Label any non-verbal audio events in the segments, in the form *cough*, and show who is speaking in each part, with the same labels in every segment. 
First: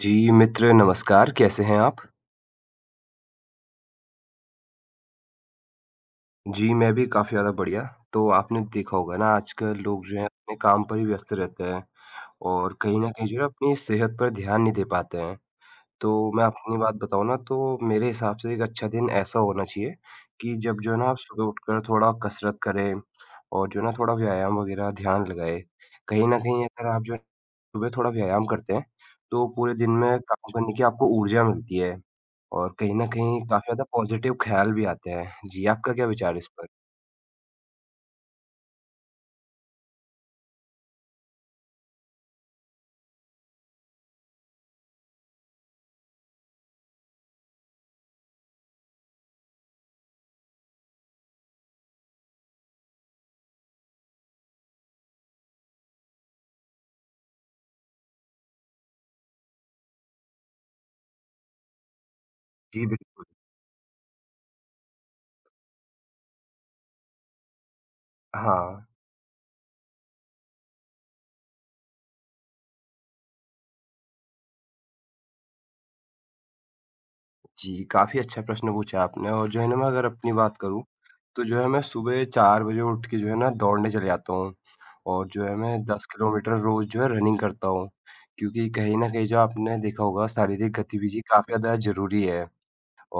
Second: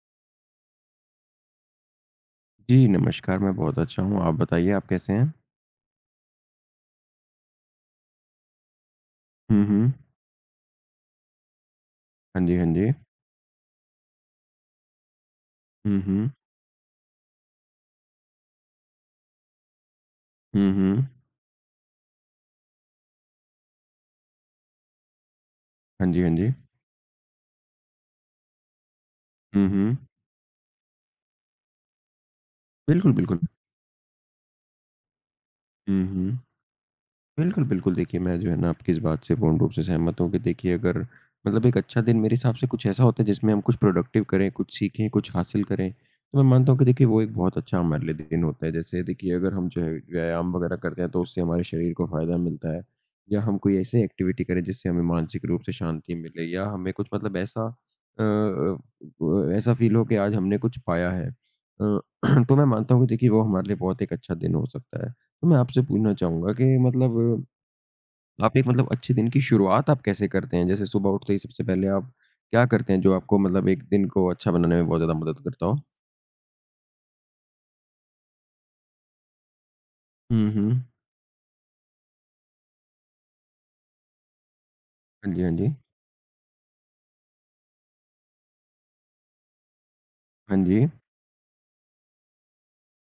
Speaker 1: जी, मित्र नमस्कार, कैसे हैं आप?
Speaker 2: जी, नमस्कार, मैं बहुत अच्छा हूँ, आप बताइए आप कैसे हैं?
Speaker 1: जी, मैं भी काफ़ी ज़्यादा बढ़िया। तो आपने देखा होगा ना
Speaker 2: हुँ,
Speaker 1: आजकल
Speaker 2: हुँ।
Speaker 1: लोग जो हैं अपने काम पर ही व्यस्त रहते हैं
Speaker 2: हाँ जी, हाँ
Speaker 1: और
Speaker 2: जी।
Speaker 1: कहीं न कहीं जो है अपनी सेहत पर ध्यान नहीं दे पाते हैं।
Speaker 2: हुँ, हुँ।
Speaker 1: तो मैं अपनी बात बताऊँ ना तो मेरे हिसाब से एक अच्छा दिन ऐसा होना चाहिए कि
Speaker 2: हुँ,
Speaker 1: जब जो है ना
Speaker 2: हुँ।
Speaker 1: आप सुबह उठकर थोड़ा कसरत करें और जो है ना थोड़ा व्यायाम वगैरह ध्यान लगाएँ।
Speaker 2: हाँ जी,
Speaker 1: कहीं
Speaker 2: हाँ
Speaker 1: न
Speaker 2: जी।
Speaker 1: कहीं अगर आप जो है सुबह थोड़ा व्यायाम करते हैं, तो
Speaker 2: हुँ,
Speaker 1: पूरे दिन
Speaker 2: हुँ।
Speaker 1: में काम करने की आपको ऊर्जा मिलती है और कहीं न
Speaker 2: बिल्कुल, बिल्कुल।
Speaker 1: कहीं काफ़ी ज़्यादा पॉज़िटिव ख़्याल भी आते हैं। जी, आपका
Speaker 2: हुँ,
Speaker 1: क्या विचार
Speaker 2: हुँ।
Speaker 1: है इस पर?
Speaker 2: बिल्कुल, बिल्कुल। देखिए, मैं जो है ना आपकी इस बात से पूर्ण रूप से सहमत हूँ कि देखिए अगर मतलब एक अच्छा दिन मेरे हिसाब से कुछ ऐसा होता है जिसमें हम कुछ प्रोडक्टिव करें, कुछ सीखें, कुछ हासिल करें, तो मैं मानता हूँ कि देखिए वो एक बहुत अच्छा हमारे लिए दिन होता है। जैसे देखिए अगर हम जो है व्यायाम वगैरह करते हैं तो उससे हमारे शरीर को फ़ायदा मिलता है या हम कोई ऐसी एक्टिविटी करें जिससे हमें मानसिक रूप से शांति मिले या हमें कुछ मतलब ऐसा अ अ, व ऐसा फ़ील हो कि आज हमने कुछ पाया है। *clears throat* तो मैं
Speaker 1: जी,
Speaker 2: मानता हूँ कि
Speaker 1: बिल्कुल।
Speaker 2: देखिए वो हमारे लिए बहुत एक अच्छा दिन हो सकता है। तो मैं आपसे पूछना चाहूँगा कि मतलब आप एक
Speaker 1: हाँ।
Speaker 2: मतलब अच्छे दिन की शुरुआत आप कैसे करते हैं? जैसे सुबह उठते ही सबसे पहले आप क्या करते हैं जो आपको मतलब एक दिन को अच्छा बनाने में बहुत ज़्यादा मदद करता हो?
Speaker 1: जी, काफ़ी अच्छा प्रश्न पूछा आपने और जो है ना मैं अगर अपनी
Speaker 2: हुँ,
Speaker 1: बात करूँ,
Speaker 2: हुँ।
Speaker 1: तो जो है मैं सुबह 4 बजे उठ के जो है ना दौड़ने चले जाता हूँ और
Speaker 2: हाँ जी,
Speaker 1: जो
Speaker 2: हाँ
Speaker 1: है
Speaker 2: जी।
Speaker 1: मैं 10 किलोमीटर रोज़ जो है रनिंग करता हूँ। क्योंकि कहीं न कहीं जो आपने देखा होगा
Speaker 2: हाँ
Speaker 1: शारीरिक
Speaker 2: जी।
Speaker 1: गतिविधि काफ़ी ज़्यादा ज़रूरी है।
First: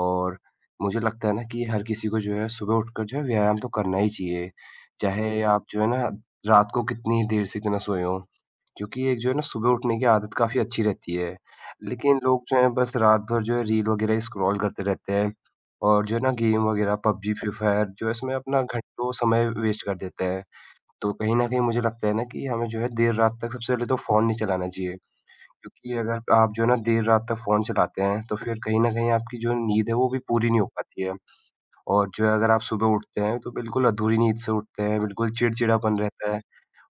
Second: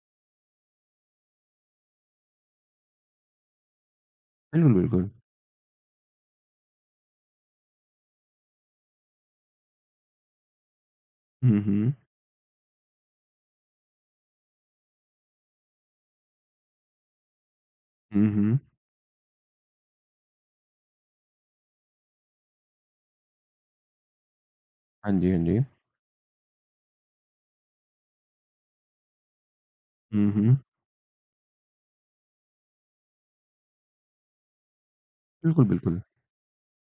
Speaker 1: और मुझे लगता है ना कि हर किसी को जो है सुबह उठकर जो है व्यायाम तो करना ही चाहिए।
Speaker 2: बिल्कुल, बिल्कुल।
Speaker 1: चाहे आप जो है ना रात को कितनी देर से क्यों ना सोए हों, क्योंकि एक जो है ना सुबह उठने की आदत काफ़ी अच्छी रहती है।
Speaker 2: हुँ, हुँ।
Speaker 1: लेकिन लोग जो हैं बस रात भर जो है रील वग़ैरह ही स्क्रॉल करते रहते हैं और जो है ना गेम वग़ैरह पबजी, फ्री फायर जो है
Speaker 2: हुँ,
Speaker 1: इसमें
Speaker 2: हुँ।
Speaker 1: अपना घंटों समय वेस्ट कर देते हैं। तो कहीं न कहीं मुझे लगता है ना कि हमें जो है देर रात तक सबसे पहले तो फ़ोन नहीं चलाना चाहिए।
Speaker 2: हाँ जी, हाँ जी।
Speaker 1: क्योंकि अगर आप जो है ना देर रात तक फ़ोन चलाते हैं, तो फिर कहीं न कहीं आपकी जो नींद है वो भी
Speaker 2: हुँ,
Speaker 1: पूरी
Speaker 2: हुँ।
Speaker 1: नहीं हो पाती है और जो है अगर आप सुबह उठते हैं तो बिल्कुल अधूरी नींद से उठते हैं, बिल्कुल
Speaker 2: बिल्कुल,
Speaker 1: चिड़चिड़ापन
Speaker 2: बिल्कुल।
Speaker 1: रहता है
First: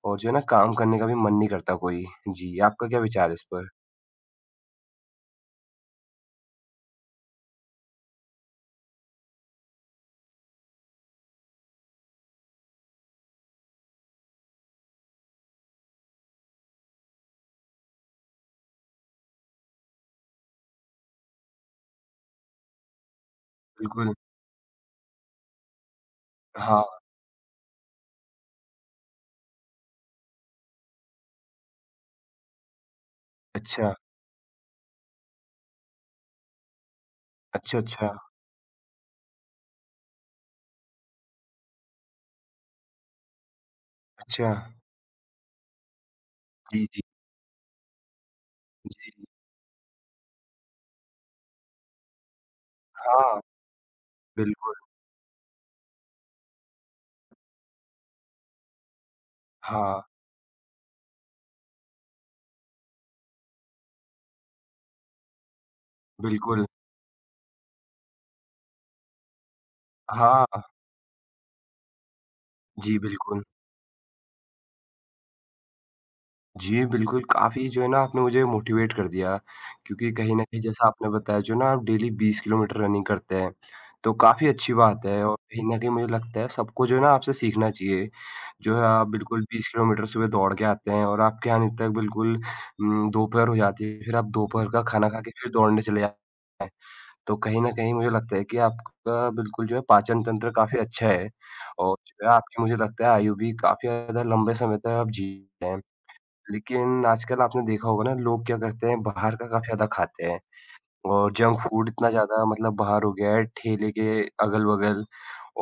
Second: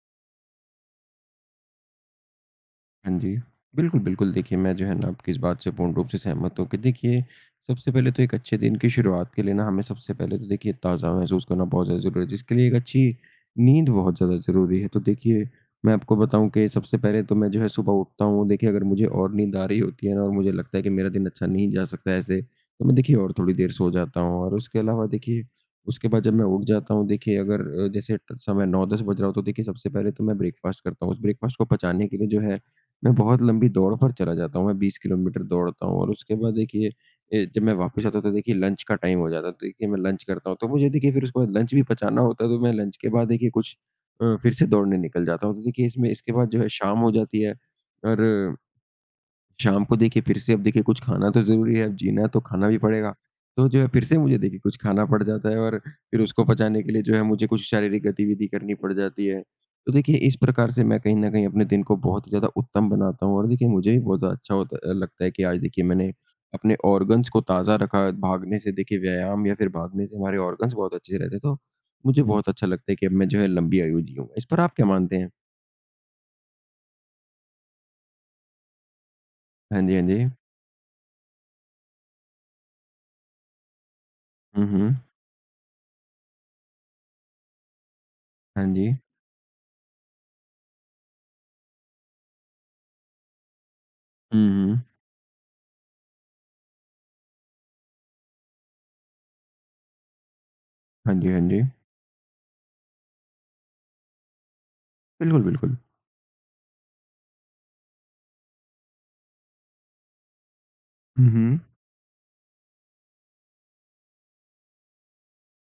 Speaker 1: और जो है ना काम करने का भी मन नहीं करता कोई। जी, आपका क्या
Speaker 2: हाँ
Speaker 1: विचार है
Speaker 2: जी।
Speaker 1: इस पर?
Speaker 2: बिल्कुल, बिल्कुल, देखिए मैं जो है ना आपकी इस बात से पूर्ण रूप से सहमत हूँ कि देखिए सबसे पहले तो एक अच्छे दिन की शुरुआत के लिए ना हमें सबसे पहले तो देखिए ताज़ा महसूस करना बहुत ज़्यादा ज़रूरी है, जिसके लिए एक अच्छी नींद बहुत ज़्यादा ज़रूरी है। तो देखिए मैं आपको बताऊँ कि सबसे पहले तो मैं जो है सुबह उठता हूँ, देखिए अगर मुझे और नींद आ रही होती है ना और मुझे लगता है कि मेरा दिन अच्छा नहीं जा सकता ऐसे, तो मैं देखिए और थोड़ी देर सो
Speaker 1: बिल्कुल,
Speaker 2: जाता हूँ। और उसके अलावा देखिए उसके बाद जब मैं उठ
Speaker 1: हाँ।
Speaker 2: जाता हूँ देखिए अगर जैसे समय 9-10 बज रहा हो तो देखिए सबसे पहले तो मैं ब्रेकफ़ास्ट करता हूँ। उस ब्रेकफ़ास्ट को पचाने के लिए जो है मैं बहुत लंबी
Speaker 1: अच्छा,
Speaker 2: दौड़ पर चला जाता हूँ, मैं 20 किलोमीटर दौड़ता हूँ और उसके बाद देखिए जब मैं
Speaker 1: अच्छा,
Speaker 2: वापस
Speaker 1: अच्छा,
Speaker 2: आता हूँ तो देखिए लंच का टाइम हो जाता है, तो देखिए मैं लंच करता हूँ। तो मुझे देखिए फिर उसके बाद लंच भी पचाना होता है, तो मैं लंच के बाद देखिए कुछ फिर
Speaker 1: अच्छा।
Speaker 2: से दौड़ने निकल जाता हूँ। तो देखिए इसमें इसके बाद जो है
Speaker 1: जी,
Speaker 2: शाम
Speaker 1: जी,
Speaker 2: हो जाती है और
Speaker 1: जी।
Speaker 2: शाम को देखिए फिर से अब देखिए कुछ खाना तो ज़रूरी है, अब जीना है तो खाना भी पड़ेगा।
Speaker 1: हाँ,
Speaker 2: तो जो है फिर से मुझे देखिए
Speaker 1: बिल्कुल।
Speaker 2: कुछ खाना पड़ जाता है और फिर उसको पचाने के लिए जो है मुझे कुछ शारीरिक गतिविधि करनी पड़ जाती है। तो
Speaker 1: हाँ,
Speaker 2: देखिए इस प्रकार से मैं कहीं न कहीं अपने दिन को बहुत ही ज़्यादा उत्तम बनाता हूँ और देखिए मुझे भी बहुत ज़्यादा अच्छा होता लगता है कि आज देखिए मैंने
Speaker 1: बिल्कुल।
Speaker 2: अपने ऑर्गन्स को ताज़ा रखा। भागने से देखिए व्यायाम या फिर भागने से हमारे
Speaker 1: हाँ,
Speaker 2: ऑर्गन्स बहुत अच्छे रहते हैं, तो मुझे बहुत अच्छा लगता है
Speaker 1: जी
Speaker 2: कि अब मैं जो
Speaker 1: बिल्कुल।
Speaker 2: है लंबी आयु जीऊँगा। इस पर आप क्या मानते हैं?
Speaker 1: जी, बिल्कुल, काफ़ी जो है ना आपने मुझे मोटिवेट कर दिया
Speaker 2: हाँ जी, हाँ
Speaker 1: क्योंकि
Speaker 2: जी।
Speaker 1: कहीं न कहीं जैसा आपने बताया जो ना आप डेली 20 किलोमीटर रनिंग करते हैं, तो काफ़ी
Speaker 2: हुँ,
Speaker 1: अच्छी
Speaker 2: हुँ।
Speaker 1: बात है और कहीं न कहीं मुझे लगता है सबको जो है ना आपसे सीखना चाहिए।
Speaker 2: हाँ
Speaker 1: जो है
Speaker 2: जी।
Speaker 1: आप बिल्कुल 20 किलोमीटर सुबह दौड़ के आते हैं और आपके आने तक बिल्कुल दोपहर हो जाती है, फिर आप
Speaker 2: हुँ,
Speaker 1: दोपहर
Speaker 2: हुँ।
Speaker 1: का खाना खा के फिर दौड़ने चले जाते हैं। तो कहीं न कहीं मुझे लगता है कि आपका बिल्कुल जो है पाचन तंत्र काफ़ी अच्छा
Speaker 2: हाँ जी,
Speaker 1: है
Speaker 2: हाँ जी।
Speaker 1: और जो है आपकी मुझे लगता है आयु भी काफ़ी ज़्यादा लंबे समय तक आप जी
Speaker 2: बिल्कुल,
Speaker 1: रहे
Speaker 2: बिल्कुल।
Speaker 1: हैं। लेकिन आजकल आपने देखा होगा ना लोग क्या करते हैं बाहर का काफ़ी ज़्यादा खाते हैं
Speaker 2: हुँ,
Speaker 1: और
Speaker 2: हुँ।
Speaker 1: जंक फूड इतना ज़्यादा मतलब बाहर हो गया है ठेले के अगल-बगल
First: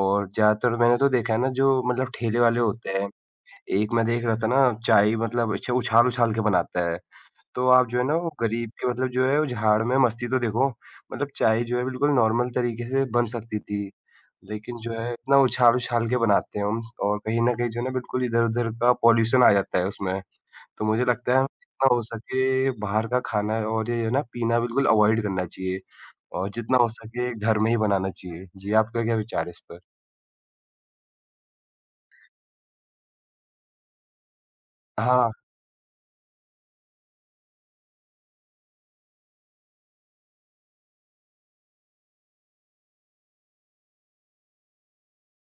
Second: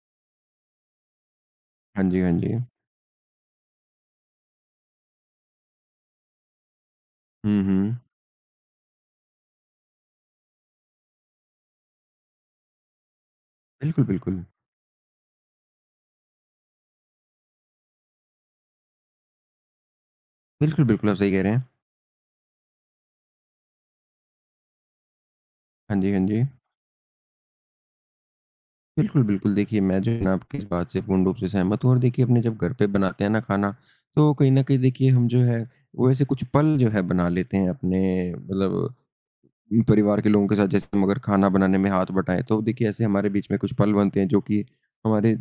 Speaker 1: और ज़्यादातर मैंने तो देखा है ना जो
Speaker 2: हाँ
Speaker 1: मतलब
Speaker 2: जी, हाँ
Speaker 1: ठेले
Speaker 2: जी।
Speaker 1: वाले होते हैं, एक मैं देख रहा था ना चाय मतलब अच्छा उछाल-उछाल के बनाता है।
Speaker 2: हुँ,
Speaker 1: तो आप
Speaker 2: हुँ।
Speaker 1: जो है ना वो गरीब के मतलब जो है वो झाड़ में मस्ती तो देखो, मतलब चाय जो है बिल्कुल नॉर्मल तरीके से बन सकती थी।
Speaker 2: बिल्कुल, बिल्कुल।
Speaker 1: लेकिन जो है इतना उछाल-उछाल के बनाते हैं हम और कहीं न कहीं जो है ना बिल्कुल इधर-उधर का पॉल्यूशन आ जाता है उसमें।
Speaker 2: बिल्कुल,
Speaker 1: तो मुझे
Speaker 2: बिल्कुल, आप सही
Speaker 1: लगता है
Speaker 2: कह
Speaker 1: हमें
Speaker 2: रहे हैं।
Speaker 1: जितना हो सके बाहर का खाना और ये है ना पीना बिल्कुल अवॉइड करना चाहिए
Speaker 2: हाँ जी, हाँ जी।
Speaker 1: और जितना हो सके घर में ही बनाना चाहिए। जी, आपका क्या
Speaker 2: बिल्कुल,
Speaker 1: विचार है
Speaker 2: बिल्कुल,
Speaker 1: इस पर?
Speaker 2: देखिए मैं जो है ना आपकी इस बात से पूर्ण रूप से सहमत हूँ और देखिए अपने जब घर पे बनाते हैं ना खाना, तो कहीं न कहीं देखिए हम
Speaker 1: हाँ,
Speaker 2: जो है, वो ऐसे कुछ पल जो है बना लेते हैं अपने मतलब परिवार के लोगों के साथ। जैसे हम अगर खाना बनाने में हाथ बटाएँ, तो देखिए ऐसे हमारे बीच में कुछ पल बनते हैं जो कि हमारे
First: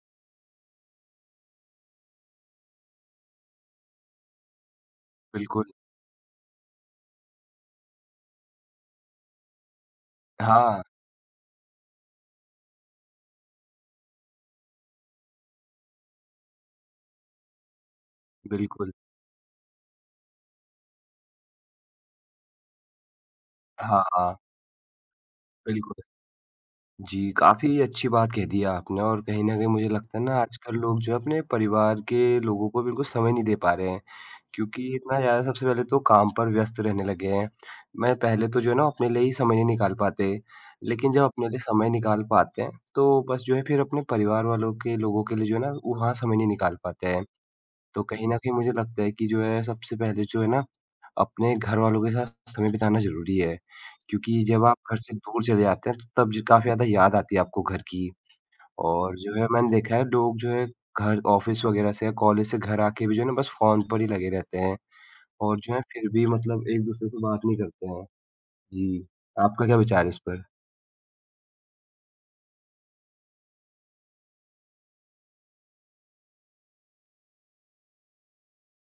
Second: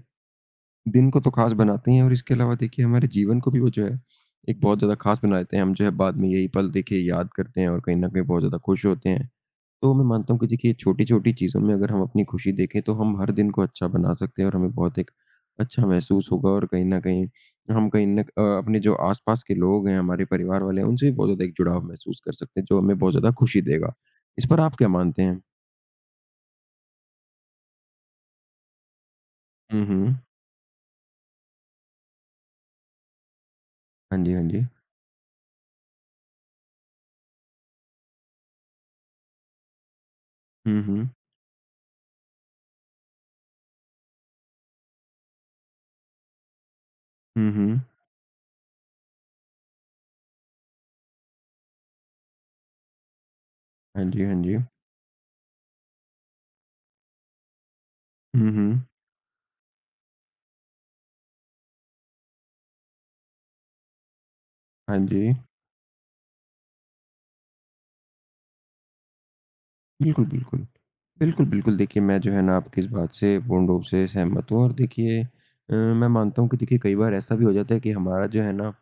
Speaker 2: दिन को तो ख़ास बनाते ही हैं और इसके अलावा देखिए हमारे जीवन को भी वो जो है, एक बहुत ज़्यादा ख़ास बना देते हैं।
Speaker 1: बिल्कुल।
Speaker 2: हम जो है बाद में यही पल देखिए याद करते हैं और कहीं न कहीं बहुत ज़्यादा खुश होते हैं। तो मैं मानता हूँ कि देखिए
Speaker 1: हाँ,
Speaker 2: छोटी-छोटी चीज़ों में अगर हम अपनी खुशी देखें तो हम हर दिन को अच्छा बना सकते हैं और हमें बहुत एक अच्छा महसूस होगा और कहीं न कहीं हम कहीं न अपने
Speaker 1: बिल्कुल।
Speaker 2: जो आस-पास के लोग हैं, हमारे परिवार वाले हैं, उनसे भी बहुत ज़्यादा एक जुड़ाव महसूस कर सकते हैं जो हमें बहुत ज़्यादा खुशी देगा।
Speaker 1: हाँ, हाँ,
Speaker 2: इस पर आप क्या मानते हैं?
Speaker 1: बिल्कुल। जी, काफ़ी अच्छी बात कह दी है आपने और कहीं न कहीं
Speaker 2: हुँ,
Speaker 1: मुझे
Speaker 2: हुँ।
Speaker 1: लगता है ना आजकल लोग जो है अपने परिवार के लोगों को बिल्कुल समय नहीं दे पा रहे हैं।
Speaker 2: हाँ जी, हाँ जी।
Speaker 1: क्योंकि इतना ज़्यादा सबसे पहले तो काम पर व्यस्त रहने लगे हैं। मैं पहले तो जो है ना अपने लिए ही समय नहीं निकाल पाते,
Speaker 2: हुँ, हुँ।
Speaker 1: लेकिन जब अपने लिए समय निकाल पाते हैं, तो बस जो है फिर अपने परिवार वालों के लोगों के लिए जो है ना वहाँ समय नहीं निकाल पाते हैं।
Speaker 2: हुँ, हुँ।
Speaker 1: तो कहीं न कहीं मुझे लगता है कि जो है सबसे पहले जो है ना, अपने घरवालों के साथ समय बिताना ज़रूरी है।
Speaker 2: हाँ जी, हाँ
Speaker 1: क्योंकि
Speaker 2: जी।
Speaker 1: जब आप घर से दूर चले जाते हैं तो तब ज काफ़ी ज़्यादा याद आती है आपको घर की।
Speaker 2: हुँ, हुँ।
Speaker 1: और जो है मैंने देखा है लोग जो है घर ऑफ़िस वग़ैरह से या कॉलेज से घर आके भी जो है ना बस फ़ोन पर ही लगे रहते हैं।
Speaker 2: हाँ जी।
Speaker 1: और जो है फिर भी मतलब एक-दूसरे से बात नहीं करते हैं। जी, आपका क्या विचार है इस
Speaker 2: बिल्कुल,
Speaker 1: पर?
Speaker 2: बिल्कुल। बिल्कुल, बिल्कुल, देखिए मैं जो है ना आपकी इस बात से पूर्ण रूप से सहमत हूँ और देखिए मैं मानता हूँ कि देखिए कई बार ऐसा भी हो जाता है कि हमारा जो है ना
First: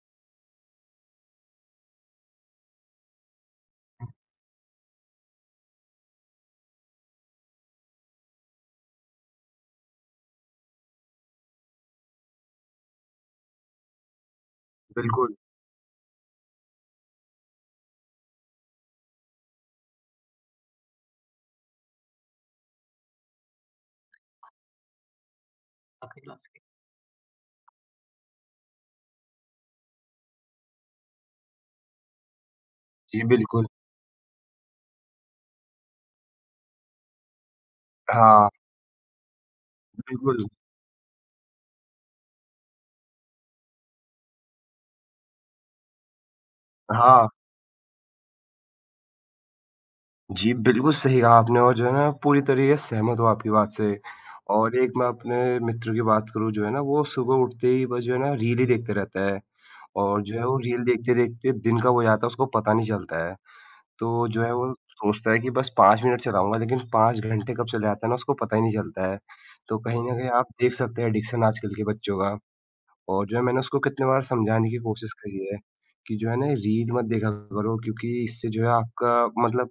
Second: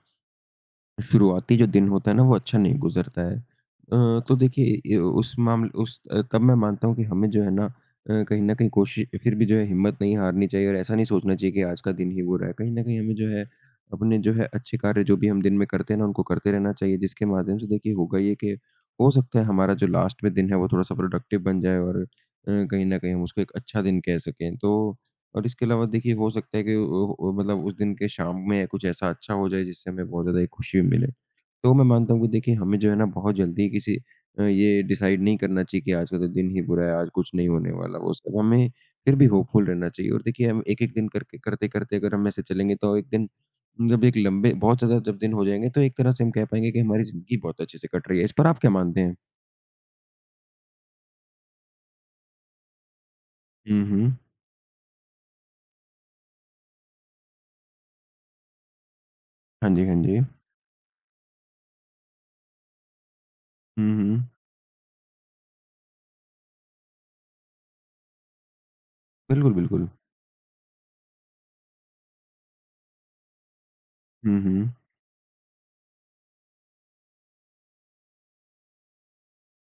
Speaker 2: शुरुआती जो दिन होता है ना, वो अच्छा नहीं गुज़रता है। तो देखिए ये उस मामले उस तब मैं मानता हूँ कि हमें जो है ना कहीं न कहीं कोशिश फिर भी जो है हिम्मत नहीं हारनी चाहिए और ऐसा नहीं सोचना चाहिए कि आज का दिन ही बुरा है। कहीं न कहीं हमें जो है अपने जो है अच्छे कार्य जो भी
Speaker 1: बिल्कुल।
Speaker 2: हम दिन में करते हैं ना, उनको करते रहना चाहिए जिसके माध्यम से देखिए होगा ये कि हो सकता है हमारा जो लास्ट में दिन है वो थोड़ा-सा प्रोडक्टिव बन जाए और कहीं न कहीं हम उसको एक अच्छा दिन कह सकें। तो और इसके अलावा देखिए
Speaker 1: आपकी
Speaker 2: हो
Speaker 1: क्लास
Speaker 2: सकता
Speaker 1: की।
Speaker 2: है कि ओ ओ मतलब उस दिन के शाम में कुछ ऐसा अच्छा हो जाए जिससे हमें बहुत ज़्यादा एक खुशी मिले। तो मैं मानता हूँ कि देखिए हमें जो है ना
Speaker 1: जी,
Speaker 2: बहुत
Speaker 1: बिल्कुल।
Speaker 2: जल्दी किसी ये डिसाइड नहीं करना चाहिए कि आज का तो दिन ही बुरा है, आज कुछ नहीं होने वाला। वो सब
Speaker 1: हाँ,
Speaker 2: हमें फिर भी होपफुल रहना चाहिए और
Speaker 1: बिल्कुल।
Speaker 2: देखिए हम एक-एक दिन करके करते-करते अगर हम ऐसे चलेंगे तो एक दिन जब एक लंबे बहुत ज़्यादा जब दिन हो जाएँगे तो एक तरह से हम कह पाएँगे कि हमारी
Speaker 1: हाँ,
Speaker 2: ज़िंदगी बहुत अच्छे से कट रही है। इस पर आप क्या मानते हैं?
Speaker 1: जी, बिल्कुल सही कहा आपने और जो है ना पूरी तरीके से सहमत हूँ आपकी बात
Speaker 2: हुँ,
Speaker 1: से।
Speaker 2: हुँ।
Speaker 1: और एक मैं अपने मित्र की बात करूँ जो है ना वो सुबह उठते ही बस जो है ना रील ही देखते रहता है।
Speaker 2: हाँ जी, हाँ जी।
Speaker 1: और जो है वो रील देखते-देखते दिन कब हो जाता है उसको पता नहीं चलता है।
Speaker 2: हुँ, हुँ।
Speaker 1: तो जो है वो सोचता है कि बस 5 मिनट चलाऊँगा लेकिन 5 घंटे कब चले जाते हैं ना उसको पता ही नहीं चलता है।
Speaker 2: बिल्कुल,
Speaker 1: तो
Speaker 2: बिल्कुल।
Speaker 1: कहीं न कहीं आप देख सकते हैं एडिक्शन आजकल के बच्चों का और जो है मैंने उसको कितने बार
Speaker 2: हुँ,
Speaker 1: समझाने
Speaker 2: हुँ।
Speaker 1: की कोशिश करी है कि जो है ना रील मत देखा करो क्योंकि इससे जो है आपका मतलब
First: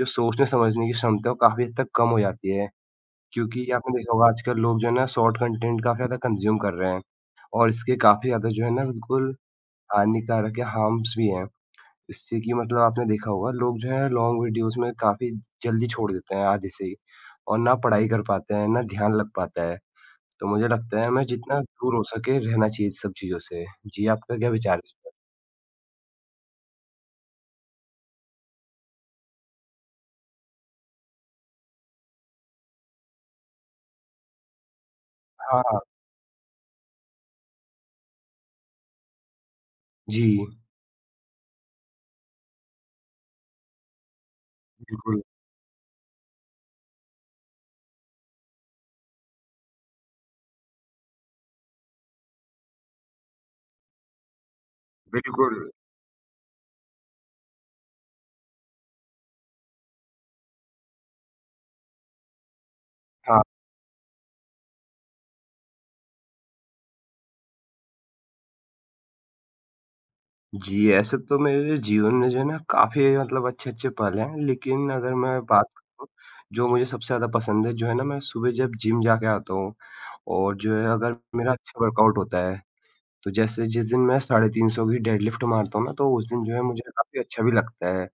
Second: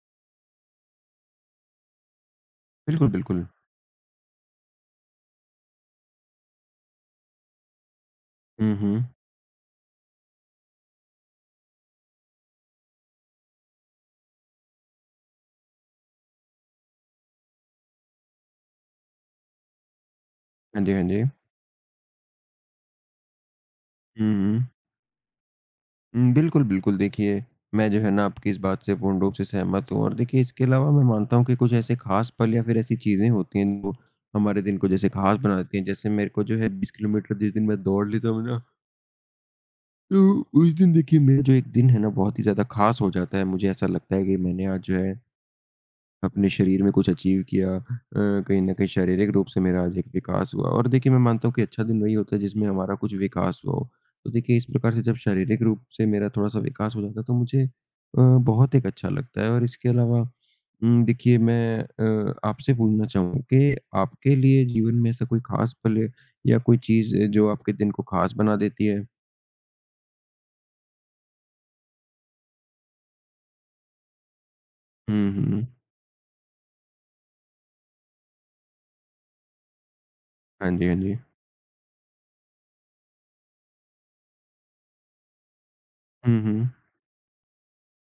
Speaker 1: जो सोचने समझने की क्षमता है वो काफ़ी हद तक कम हो जाती है।
Speaker 2: बिल्कुल, बिल्कुल।
Speaker 1: क्योंकि आपने देखा होगा आजकल लोग जो है ना शॉर्ट कंटेंट काफ़ी ज़्यादा कंज़्यूम कर रहे हैं और इसके काफ़ी ज़्यादा जो है
Speaker 2: हुँ,
Speaker 1: ना
Speaker 2: हुँ।
Speaker 1: बिल्कुल हानिकारक या हार्म्स भी हैं। इससे कि मतलब आपने देखा होगा लोग जो है लॉन्ग वीडियोज़ में काफ़ी जल्दी छोड़ देते हैं आधे से ही और ना पढ़ाई कर पाते हैं, ना ध्यान लग पाता है। तो मुझे
Speaker 2: हाँ जी,
Speaker 1: लगता
Speaker 2: हाँ
Speaker 1: है
Speaker 2: जी।
Speaker 1: हमें जितना दूर हो सके रहना चाहिए सब चीज़ों से। जी,
Speaker 2: हुँ,
Speaker 1: आपका क्या
Speaker 2: हुँ।
Speaker 1: विचार है इस पर?
Speaker 2: हुँ, बिल्कुल, बिल्कुल, देखिए, मैं जो है ना आपकी इस बात से पूर्ण रूप से सहमत हूँ और देखिए इसके अलावा मैं मानता हूँ कि कुछ ऐसे ख़ास पल या फिर ऐसी चीज़ें होती हैं जो हमारे दिन को जैसे ख़ास बना
Speaker 1: हाँ,
Speaker 2: देती
Speaker 1: हाँ।
Speaker 2: हैं। जैसे मेरे को जो है 20 किलोमीटर जिस दिन मैं दौड़ लेता हूँ ना,
Speaker 1: जी,
Speaker 2: तो उस दिन देखिए मेरा जो एक दिन है ना बहुत ही ज़्यादा ख़ास हो जाता है। मुझे ऐसा लगता है कि मैंने आज जो है
Speaker 1: बिल्कुल,
Speaker 2: अपने शरीर में कुछ अचीव किया कहीं न कहीं शारीरिक रूप से मेरा आज एक विकास हुआ और देखिए मैं मानता हूँ कि अच्छा दिन वही होता है जिसमें हमारा कुछ विकास हुआ हो। तो देखिए इस प्रकार से जब
Speaker 1: बिल्कुल।
Speaker 2: शारीरिक रूप से मेरा थोड़ा-सा विकास हो जाता है तो मुझे बहुत एक अच्छा लगता है और इसके अलावा देखिए मैं आपसे पूछना चाहूँ
Speaker 1: हाँ।
Speaker 2: कि आपके लिए जीवन में ऐसा कोई ख़ास पल है या कोई चीज़ है जो आपके दिन को ख़ास बना देती है?
Speaker 1: जी, ऐसे तो मेरे जीवन में जो है ना काफ़ी मतलब अच्छे-अच्छे पल हैं, लेकिन अगर
Speaker 2: हुँ,
Speaker 1: मैं
Speaker 2: हुँ।
Speaker 1: बात करूँ जो मुझे सबसे ज़्यादा पसंद है जो है ना मैं सुबह जब जिम जाके आता हूँ और
Speaker 2: हाँ
Speaker 1: जो
Speaker 2: जी,
Speaker 1: है
Speaker 2: हाँ जी।
Speaker 1: अगर मेरा अच्छा वर्कआउट होता है तो जैसे जिस दिन मैं 350 की डेडलिफ्ट मारता हूँ ना, तो उस
Speaker 2: हुँ,
Speaker 1: दिन जो है
Speaker 2: हुँ।
Speaker 1: मुझे काफ़ी अच्छा भी लगता है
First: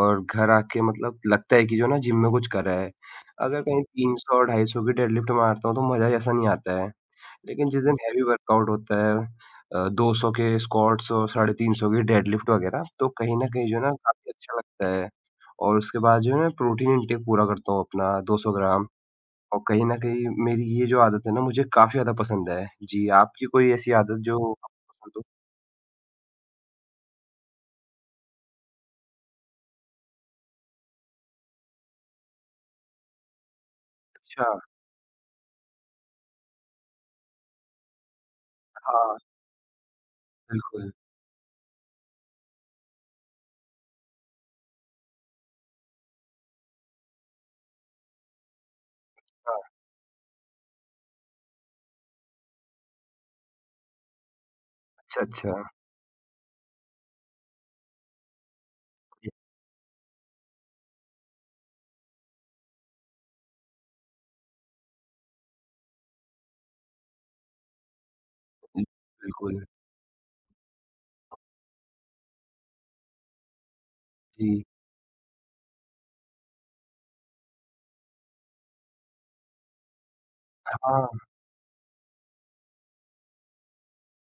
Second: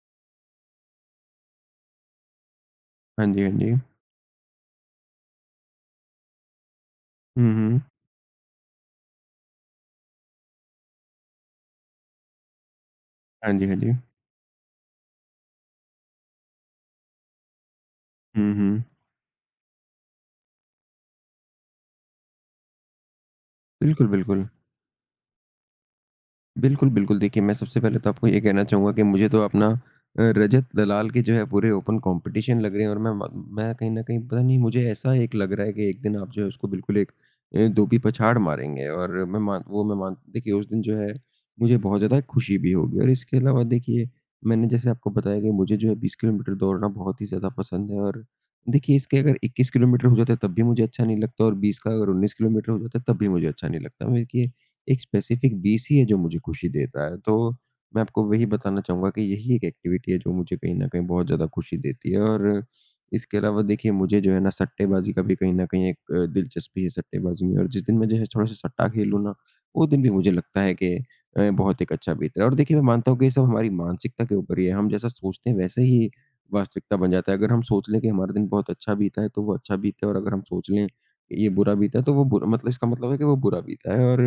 Speaker 1: और घर आके मतलब लगता है कि जो है ना जिम में कुछ करा है।
Speaker 2: हाँ जी, हाँ
Speaker 1: अगर
Speaker 2: जी।
Speaker 1: कहीं 300 250 की डेडलिफ्ट मारता हूँ, तो मज़ा ही ऐसा नहीं आता है।
Speaker 2: हुँ,
Speaker 1: लेकिन
Speaker 2: हुँ।
Speaker 1: जिस दिन हेवी वर्कआउट होता है 200 के स्क्वाट्स और 350 की डेडलिफ्ट वगैरह, तो कहीं न
Speaker 2: हाँ जी,
Speaker 1: कहीं जो
Speaker 2: हाँ
Speaker 1: है ना
Speaker 2: जी।
Speaker 1: काफ़ी अच्छा लगता है और उसके बाद जो है मैं प्रोटीन इंटेक पूरा करता हूँ अपना 200
Speaker 2: हुँ, हुँ।
Speaker 1: ग्राम। और कहीं न कहीं मेरी ये जो आदत है ना मुझे काफ़ी ज़्यादा पसंद है। जी, आपकी कोई ऐसी
Speaker 2: बिल्कुल,
Speaker 1: आदत जो
Speaker 2: बिल्कुल।
Speaker 1: आपको पसंद हो?
Speaker 2: बिल्कुल, बिल्कुल। देखिए, मैं सबसे पहले तो आपको ये कहना चाहूँगा कि मुझे तो अपना रजत दलाल के जो है पूरे ओपन कॉम्पिटिशन लग रहे हैं और मैं कहीं न कहीं पता
Speaker 1: अच्छा,
Speaker 2: नहीं मुझे ऐसा एक लग रहा है कि एक दिन आप जो है उसको बिल्कुल एक धोबी पछाड़ मारेंगे और
Speaker 1: हाँ,
Speaker 2: मैं मान वो मैं मान देखिए उस दिन
Speaker 1: बिल्कुल।
Speaker 2: जो है मुझे बहुत ज़्यादा खुशी भी होगी और इसके अलावा देखिए मैंने जैसे आपको बताया कि मुझे जो है 20 किलोमीटर दौड़ना बहुत ही ज़्यादा पसंद है और देखिए इसके अगर
Speaker 1: हाँ,
Speaker 2: 21 किलोमीटर हो जाते तब भी मुझे अच्छा नहीं लगता और 20 का अगर 19 किलोमीटर हो जाता तब भी मुझे अच्छा नहीं लगता। मैं- देखिए एक
Speaker 1: अच्छा, अच्छा।
Speaker 2: स्पेसिफिक बीसी है जो मुझे खुशी देता है। तो मैं आपको वही बताना चाहूँगा कि यही एक एक्टिविटी है जो मुझे कहीं न कहीं बहुत ज़्यादा खुशी देती है और इसके अलावा देखिए मुझे जो है ना सट्टेबाज़ी का भी कहीं न कहीं एक दिलचस्पी है सट्टेबाज़ी में और जिस दिन मैं जो है थोड़ा-सा सट्टा
Speaker 1: बिल्कुल,
Speaker 2: खेल लूँ ना,
Speaker 1: बिल्कुल।
Speaker 2: वो दिन भी मुझे लगता है कि बहुत एक अच्छा बीता है। और देखिए मैं मानता हूँ कि ये सब हमारी मानसिकता के ऊपर
Speaker 1: जी,
Speaker 2: ही है। हम जैसा सोचते हैं वैसे ही वास्तविकता बन जाता है। अगर हम सोच लें कि हमारा दिन बहुत अच्छा बीता है तो वो अच्छा बीता है और अगर हम सोच लें
Speaker 1: हाँ।
Speaker 2: कि ये बुरा बीता है तो वो बुरा मतलब इसका मतलब है कि वो बुरा बीता है और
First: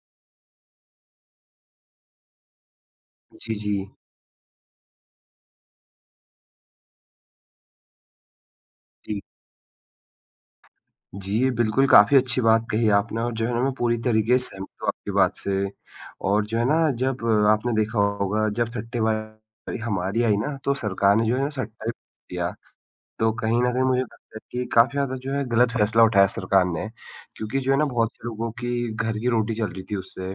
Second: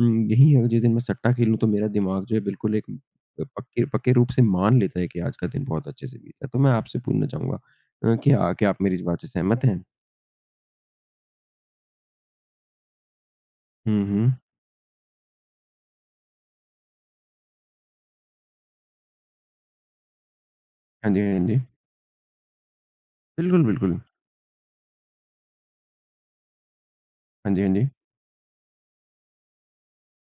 Speaker 2: यही है जिस दिन मैं सट्टा खेलूँ तो मेरा दिमाग जो है बिल्कुल एक
Speaker 1: जी, जी,
Speaker 2: पक्के पक्के रूप से मान लेता है कि आज का दिन बहुत अच्छे से बीता। तो मैं आपसे पूछना चाहूँगा, क्या आप मेरी इस बात
Speaker 1: जी।
Speaker 2: से सहमत हैं?
Speaker 1: जी, ये बिल्कुल काफ़ी अच्छी बात कही आपने और जो है ना मैं पूरी
Speaker 2: हुँ, हुँ।
Speaker 1: तरीके से सहमत हूँ आपकी बात से। और जो है ना जब आपने देखा होगा जब सट्टेबाज़ी हमारी आई ना तो
Speaker 2: हाँ
Speaker 1: सरकार
Speaker 2: जी,
Speaker 1: ने जो है
Speaker 2: हाँ
Speaker 1: ना
Speaker 2: जी।
Speaker 1: सट्टा ही दिया। तो कहीं
Speaker 2: बिल्कुल,
Speaker 1: न कहीं
Speaker 2: बिल्कुल।
Speaker 1: मुझे लगता है कि काफ़ी ज़्यादा जो है गलत फ़ैसला उठाया सरकार ने,
Speaker 2: हाँ
Speaker 1: क्योंकि
Speaker 2: जी, हाँ
Speaker 1: जो है ना
Speaker 2: जी।
Speaker 1: बहुत से लोगों की घर की रोटी चल रही थी उससे,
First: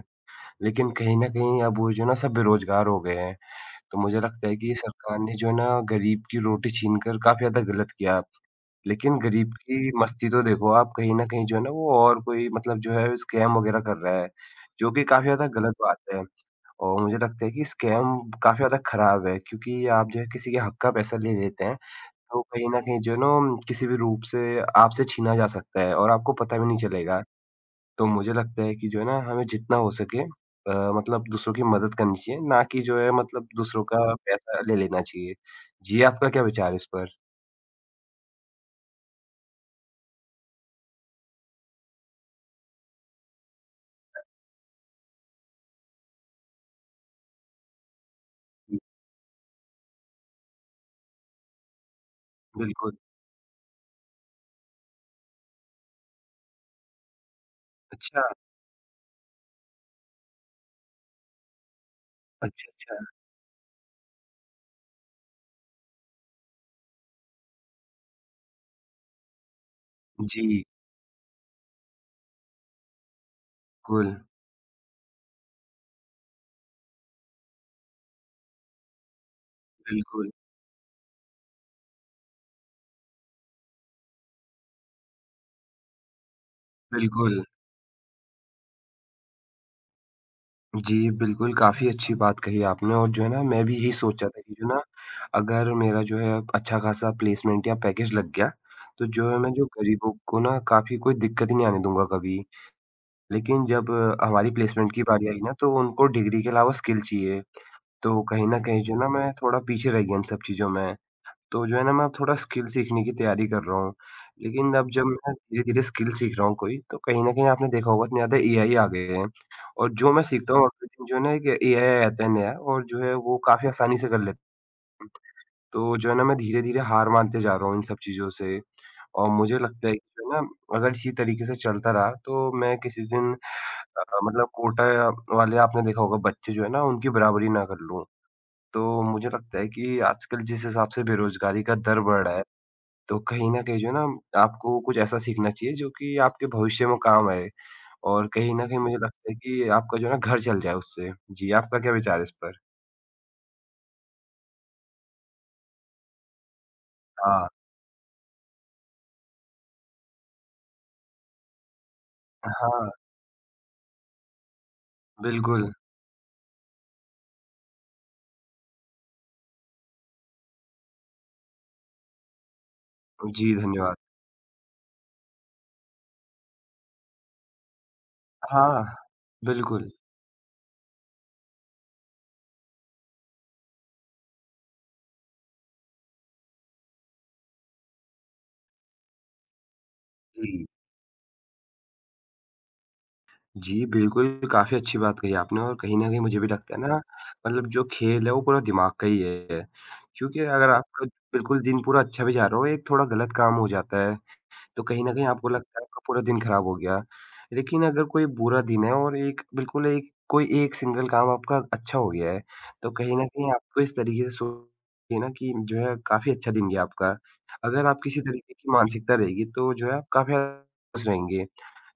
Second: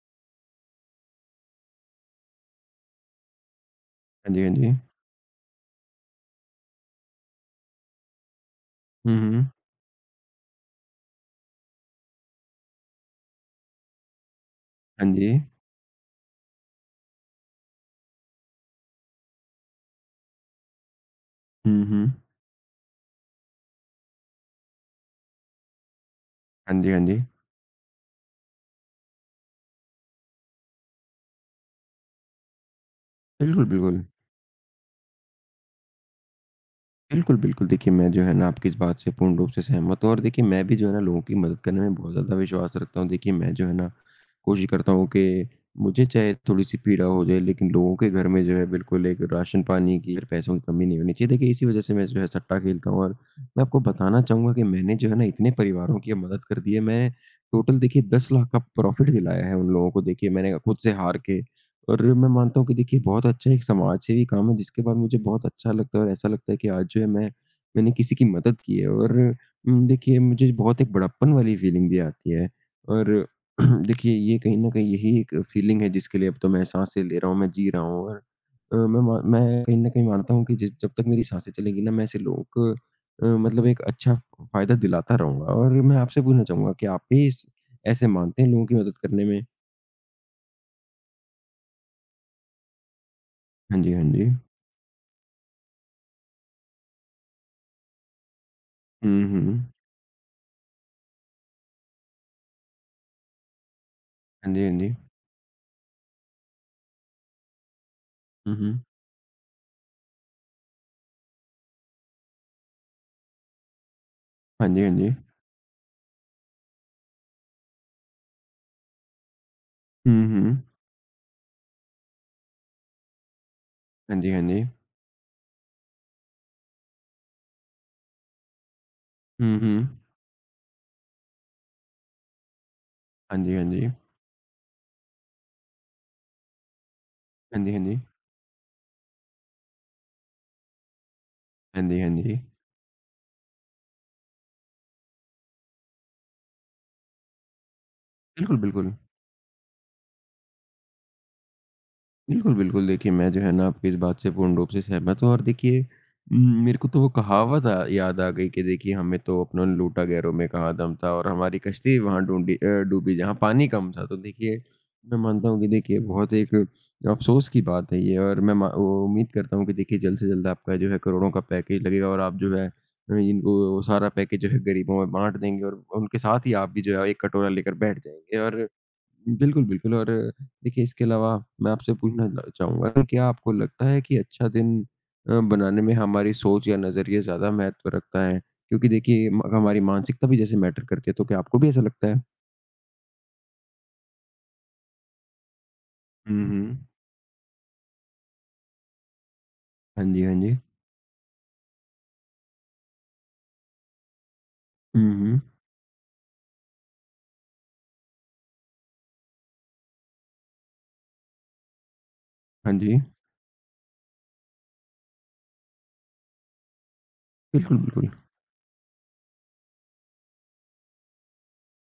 Speaker 1: लेकिन कहीं न कहीं अब वो जो है ना सब बेरोज़गार हो गए हैं। तो मुझे
Speaker 2: हाँ जी,
Speaker 1: लगता
Speaker 2: हाँ
Speaker 1: है कि
Speaker 2: जी।
Speaker 1: ये सरकार ने जो है ना गरीब की रोटी छीन कर काफ़ी ज़्यादा गलत किया।
Speaker 2: हुँ,
Speaker 1: लेकिन
Speaker 2: हुँ।
Speaker 1: गरीब की मस्ती तो देखो आप कहीं न कहीं जो है ना वो और कोई मतलब जो है स्कैम वग़ैरह कर रहा है, जो कि
Speaker 2: हाँ
Speaker 1: काफ़ी
Speaker 2: जी।
Speaker 1: ज़्यादा गलत बात है। और मुझे लगता है कि स्कैम काफ़ी ज़्यादा ख़राब है क्योंकि आप जो है किसी के हक़ का पैसा ले लेते हैं
Speaker 2: हुँ, हुँ।
Speaker 1: तो कहीं न कहीं जो है ना किसी भी रूप से आपसे छीना जा सकता है और आपको पता भी नहीं
Speaker 2: हाँ जी, हाँ जी।
Speaker 1: चलेगा। तो मुझे लगता है कि जो है ना हमें जितना हो सके मतलब दूसरों की मदद करनी चाहिए, ना कि जो है मतलब
Speaker 2: बिल्कुल,
Speaker 1: दूसरों का
Speaker 2: बिल्कुल।
Speaker 1: पैसा ले लेना चाहिए। जी, आपका क्या विचार है इस पर?
Speaker 2: बिल्कुल, बिल्कुल। देखिए, मैं जो है ना आपकी इस बात से पूर्ण रूप से सहमत हूँ और देखिए मैं भी जो है ना लोगों की मदद करने में बहुत ज़्यादा विश्वास रखता हूँ। देखिए, मैं जो है ना कोशिश करता हूँ कि मुझे चाहे थोड़ी-सी पीड़ा हो जाए लेकिन लोगों के घर में जो है बिल्कुल एक राशन-पानी की और पैसों की कमी नहीं होनी चाहिए। देखिए, इसी वज़ह से मैं जो है सट्टा खेलता
Speaker 1: बिल्कुल।
Speaker 2: हूँ और मैं आपको बताना चाहूँगा कि मैंने जो है ना इतने परिवारों की मदद कर दी है। मैं टोटल देखिए
Speaker 1: अच्छा,
Speaker 2: 10 लाख का प्रॉफ़िट दिलाया है उन लोगों को। देखिए, मैंने खुद से हार के और मैं मानता
Speaker 1: अच्छा,
Speaker 2: हूँ कि देखिए
Speaker 1: अच्छा।
Speaker 2: बहुत अच्छा एक समाज सेवी काम है जिसके बाद मुझे बहुत अच्छा लगता है और ऐसा लगता है कि आज जो है मैंने किसी की मदद की है और देखिए मुझे
Speaker 1: जी,
Speaker 2: बहुत एक बड़प्पन वाली फीलिंग भी आती है और *clears throat*
Speaker 1: बिल्कुल,
Speaker 2: देखिए ये कहीं न कहीं यही एक फीलिंग है जिसके लिए अब तो मैं साँसें ले रहा हूँ, मैं जी रहा हूँ और मैं कहीं न कहीं
Speaker 1: बिल्कुल,
Speaker 2: मानता हूँ कि जिस जब तक मेरी साँसें चलेंगी ना मैं ऐसे लोगों को मतलब एक अच्छा फ़ायदा दिलाता रहूँगा और मैं आपसे पूछना चाहूँगा कि आप भी
Speaker 1: बिल्कुल।
Speaker 2: इस ऐसे मानते हैं लोगों की मदद करने में?
Speaker 1: जी, बिल्कुल, काफ़ी अच्छी बात कही आपने और जो है ना मैं भी
Speaker 2: हाँ
Speaker 1: यही
Speaker 2: जी, हाँ
Speaker 1: सोचा
Speaker 2: जी।
Speaker 1: था कि जो ना अगर मेरा जो है अच्छा-खासा प्लेसमेंट या पैकेज लग गया, तो
Speaker 2: हुँ,
Speaker 1: जो है मैं जो
Speaker 2: हुँ।
Speaker 1: गरीबों को ना काफ़ी कोई दिक्कत ही नहीं आने दूँगा कभी। लेकिन जब हमारी
Speaker 2: हाँ जी, हाँ
Speaker 1: प्लेसमेंट
Speaker 2: जी।
Speaker 1: की बारी आई ना तो उनको डिग्री के अलावा स्किल चाहिए, तो कहीं
Speaker 2: हुँ,
Speaker 1: न
Speaker 2: हुँ।
Speaker 1: कहीं जो ना मैं थोड़ा पीछे रह गया इन सब चीज़ों में। तो जो है ना मैं अब थोड़ा स्किल सीखने की तैयारी कर रहा हूँ।
Speaker 2: हाँ
Speaker 1: लेकिन
Speaker 2: जी, हाँ
Speaker 1: अब जब
Speaker 2: जी।
Speaker 1: मैं धीरे-धीरे स्किल सीख रहा हूँ कोई तो कहीं न कहीं आपने देखा होगा इतने ज़्यादा एआई आ गए हैं और जो मैं
Speaker 2: हुँ,
Speaker 1: सीखता
Speaker 2: हुँ।
Speaker 1: हूँ अगले दिन जो है ना एक एआई आता है नया और जो है वो काफ़ी आसानी से
Speaker 2: हाँ
Speaker 1: कर
Speaker 2: जी, हाँ
Speaker 1: लेता
Speaker 2: जी।
Speaker 1: है। तो जो है ना मैं धीरे-धीरे हार मानते जा रहा हूँ इन सब चीज़ों से और
Speaker 2: हुँ,
Speaker 1: मुझे लगता है कि
Speaker 2: हुँ।
Speaker 1: जो है ना अगर इसी तरीके से चलता रहा तो मैं किसी दिन
Speaker 2: हाँ जी, हाँ जी।
Speaker 1: मतलब कोटा वाले आपने देखा होगा बच्चे जो है ना उनकी बराबरी
Speaker 2: हाँ
Speaker 1: ना
Speaker 2: जी,
Speaker 1: कर
Speaker 2: हाँ जी।
Speaker 1: लूँ। तो मुझे लगता है कि आजकल जिस हिसाब से बेरोज़गारी का
Speaker 2: हाँ
Speaker 1: दर
Speaker 2: जी, हाँ जी। हाँ
Speaker 1: बढ़
Speaker 2: जी, हाँ
Speaker 1: रहा
Speaker 2: जी।
Speaker 1: है तो कहीं न कहीं जो है ना आपको कुछ ऐसा सीखना चाहिए जो कि आपके भविष्य में काम आए और कहीं
Speaker 2: बिल्कुल,
Speaker 1: न कहीं
Speaker 2: बिल्कुल।
Speaker 1: मुझे लगता है कि आपका जो है ना घर चल जाए उससे। जी, आपका क्या विचार है इस
Speaker 2: बिल्कुल,
Speaker 1: पर?
Speaker 2: बिल्कुल। देखिए, मैं जो है ना आपकी इस बात से पूर्ण रूप से सहमत हूँ और देखिए, उम, मेरे को तो वो
Speaker 1: हाँ।
Speaker 2: कहावत याद आ गई कि देखिए हमें तो अपना लूटा गैरों में कहाँ दम था और हमारी कश्ती वहाँ
Speaker 1: हाँ,
Speaker 2: डूबी जहाँ पानी कम था। तो देखिए, मैं मानता हूँ कि
Speaker 1: बिल्कुल।
Speaker 2: देखिए बहुत एक अफ़सोस की बात है ये और मैं मा ओ उम्मीद करता हूँ कि देखिए जल्द से जल्द आपका जो है करोड़ों का पैकेज लगेगा और आप जो है,
Speaker 1: जी,
Speaker 2: इनको वो
Speaker 1: धन्यवाद।
Speaker 2: सारा पैकेज जो है गरीबों में बाँट देंगे और उनके साथ ही आप भी जो है एक कटोरा लेकर बैठ जाएँगे और
Speaker 1: हाँ,
Speaker 2: बिल्कुल,
Speaker 1: बिल्कुल।
Speaker 2: बिल्कुल। और देखिए इसके अलावा मैं आपसे पूछना ल चाहूँगा कि क्या आपको लगता है कि अच्छा दिन बनाने में हमारी सोच या नज़रिए ज़्यादा महत्व रखता है? क्योंकि देखिए म हमारी मानसिकता भी जैसे
Speaker 1: जी।
Speaker 2: मैटर करती है, तो क्या आपको भी ऐसा लगता है?
Speaker 1: जी, बिल्कुल काफ़ी अच्छी बात कही आपने और कहीं न कहीं मुझे
Speaker 2: हुँ,
Speaker 1: भी लगता
Speaker 2: हुँ।
Speaker 1: है ना मतलब जो खेल है वो पूरा दिमाग का ही है।
Speaker 2: हाँ जी, हाँ
Speaker 1: क्योंकि
Speaker 2: जी।
Speaker 1: अगर आपका बिल्कुल दिन पूरा अच्छा भी जा रहा हो, एक थोड़ा गलत काम हो जाता है तो कहीं
Speaker 2: हुँ,
Speaker 1: न कहीं
Speaker 2: हुँ।
Speaker 1: आपको लगता है आपका पूरा दिन खराब हो गया। लेकिन अगर कोई बुरा दिन है और एक बिल्कुल एक कोई एक सिंगल काम आपका अच्छा हो गया है,
Speaker 2: हाँ
Speaker 1: तो
Speaker 2: जी।
Speaker 1: कहीं न कहीं आपको इस तरीके से सोचिए ना कि जो है काफ़ी अच्छा दिन गया आपका।
Speaker 2: बिल्कुल,
Speaker 1: अगर आप
Speaker 2: बिल्कुल।
Speaker 1: किसी तरीके की मानसिकता रहेगी तो जो है आप काफ़ी खुश रहेंगे।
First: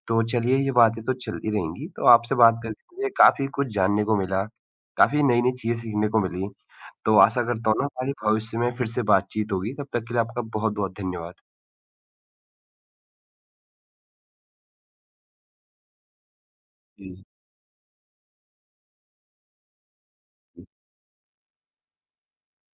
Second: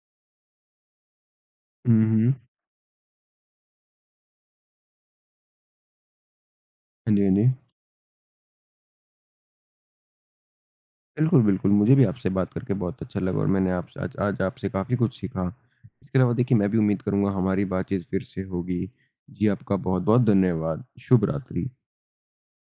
Speaker 1: तो चलिए ये बातें तो चलती रहेंगी।
Speaker 2: हुँ,
Speaker 1: तो
Speaker 2: हुँ।
Speaker 1: आपसे बात करके मुझे काफ़ी कुछ जानने को मिला, काफ़ी नई-नई चीज़ें सीखने को मिली।
Speaker 2: हाँ
Speaker 1: तो
Speaker 2: जी, हाँ
Speaker 1: आशा
Speaker 2: जी।
Speaker 1: करता हूँ ना हमारी भविष्य में फिर से बातचीत होगी। तब तक के लिए आपका बहुत-बहुत धन्यवाद।
Speaker 2: बिल्कुल, बिल्कुल, मुझे भी आपसे बात करके बहुत अच्छा लगा और मैंने आपसे आज आज आपसे काफ़ी कुछ सीखा। इसके अलावा देखिए मैं भी उम्मीद
Speaker 1: जी।
Speaker 2: करूँगा हमारी बातचीत फिर से होगी। जी, आपका बहुत-बहुत धन्यवाद। शुभ रात्रि।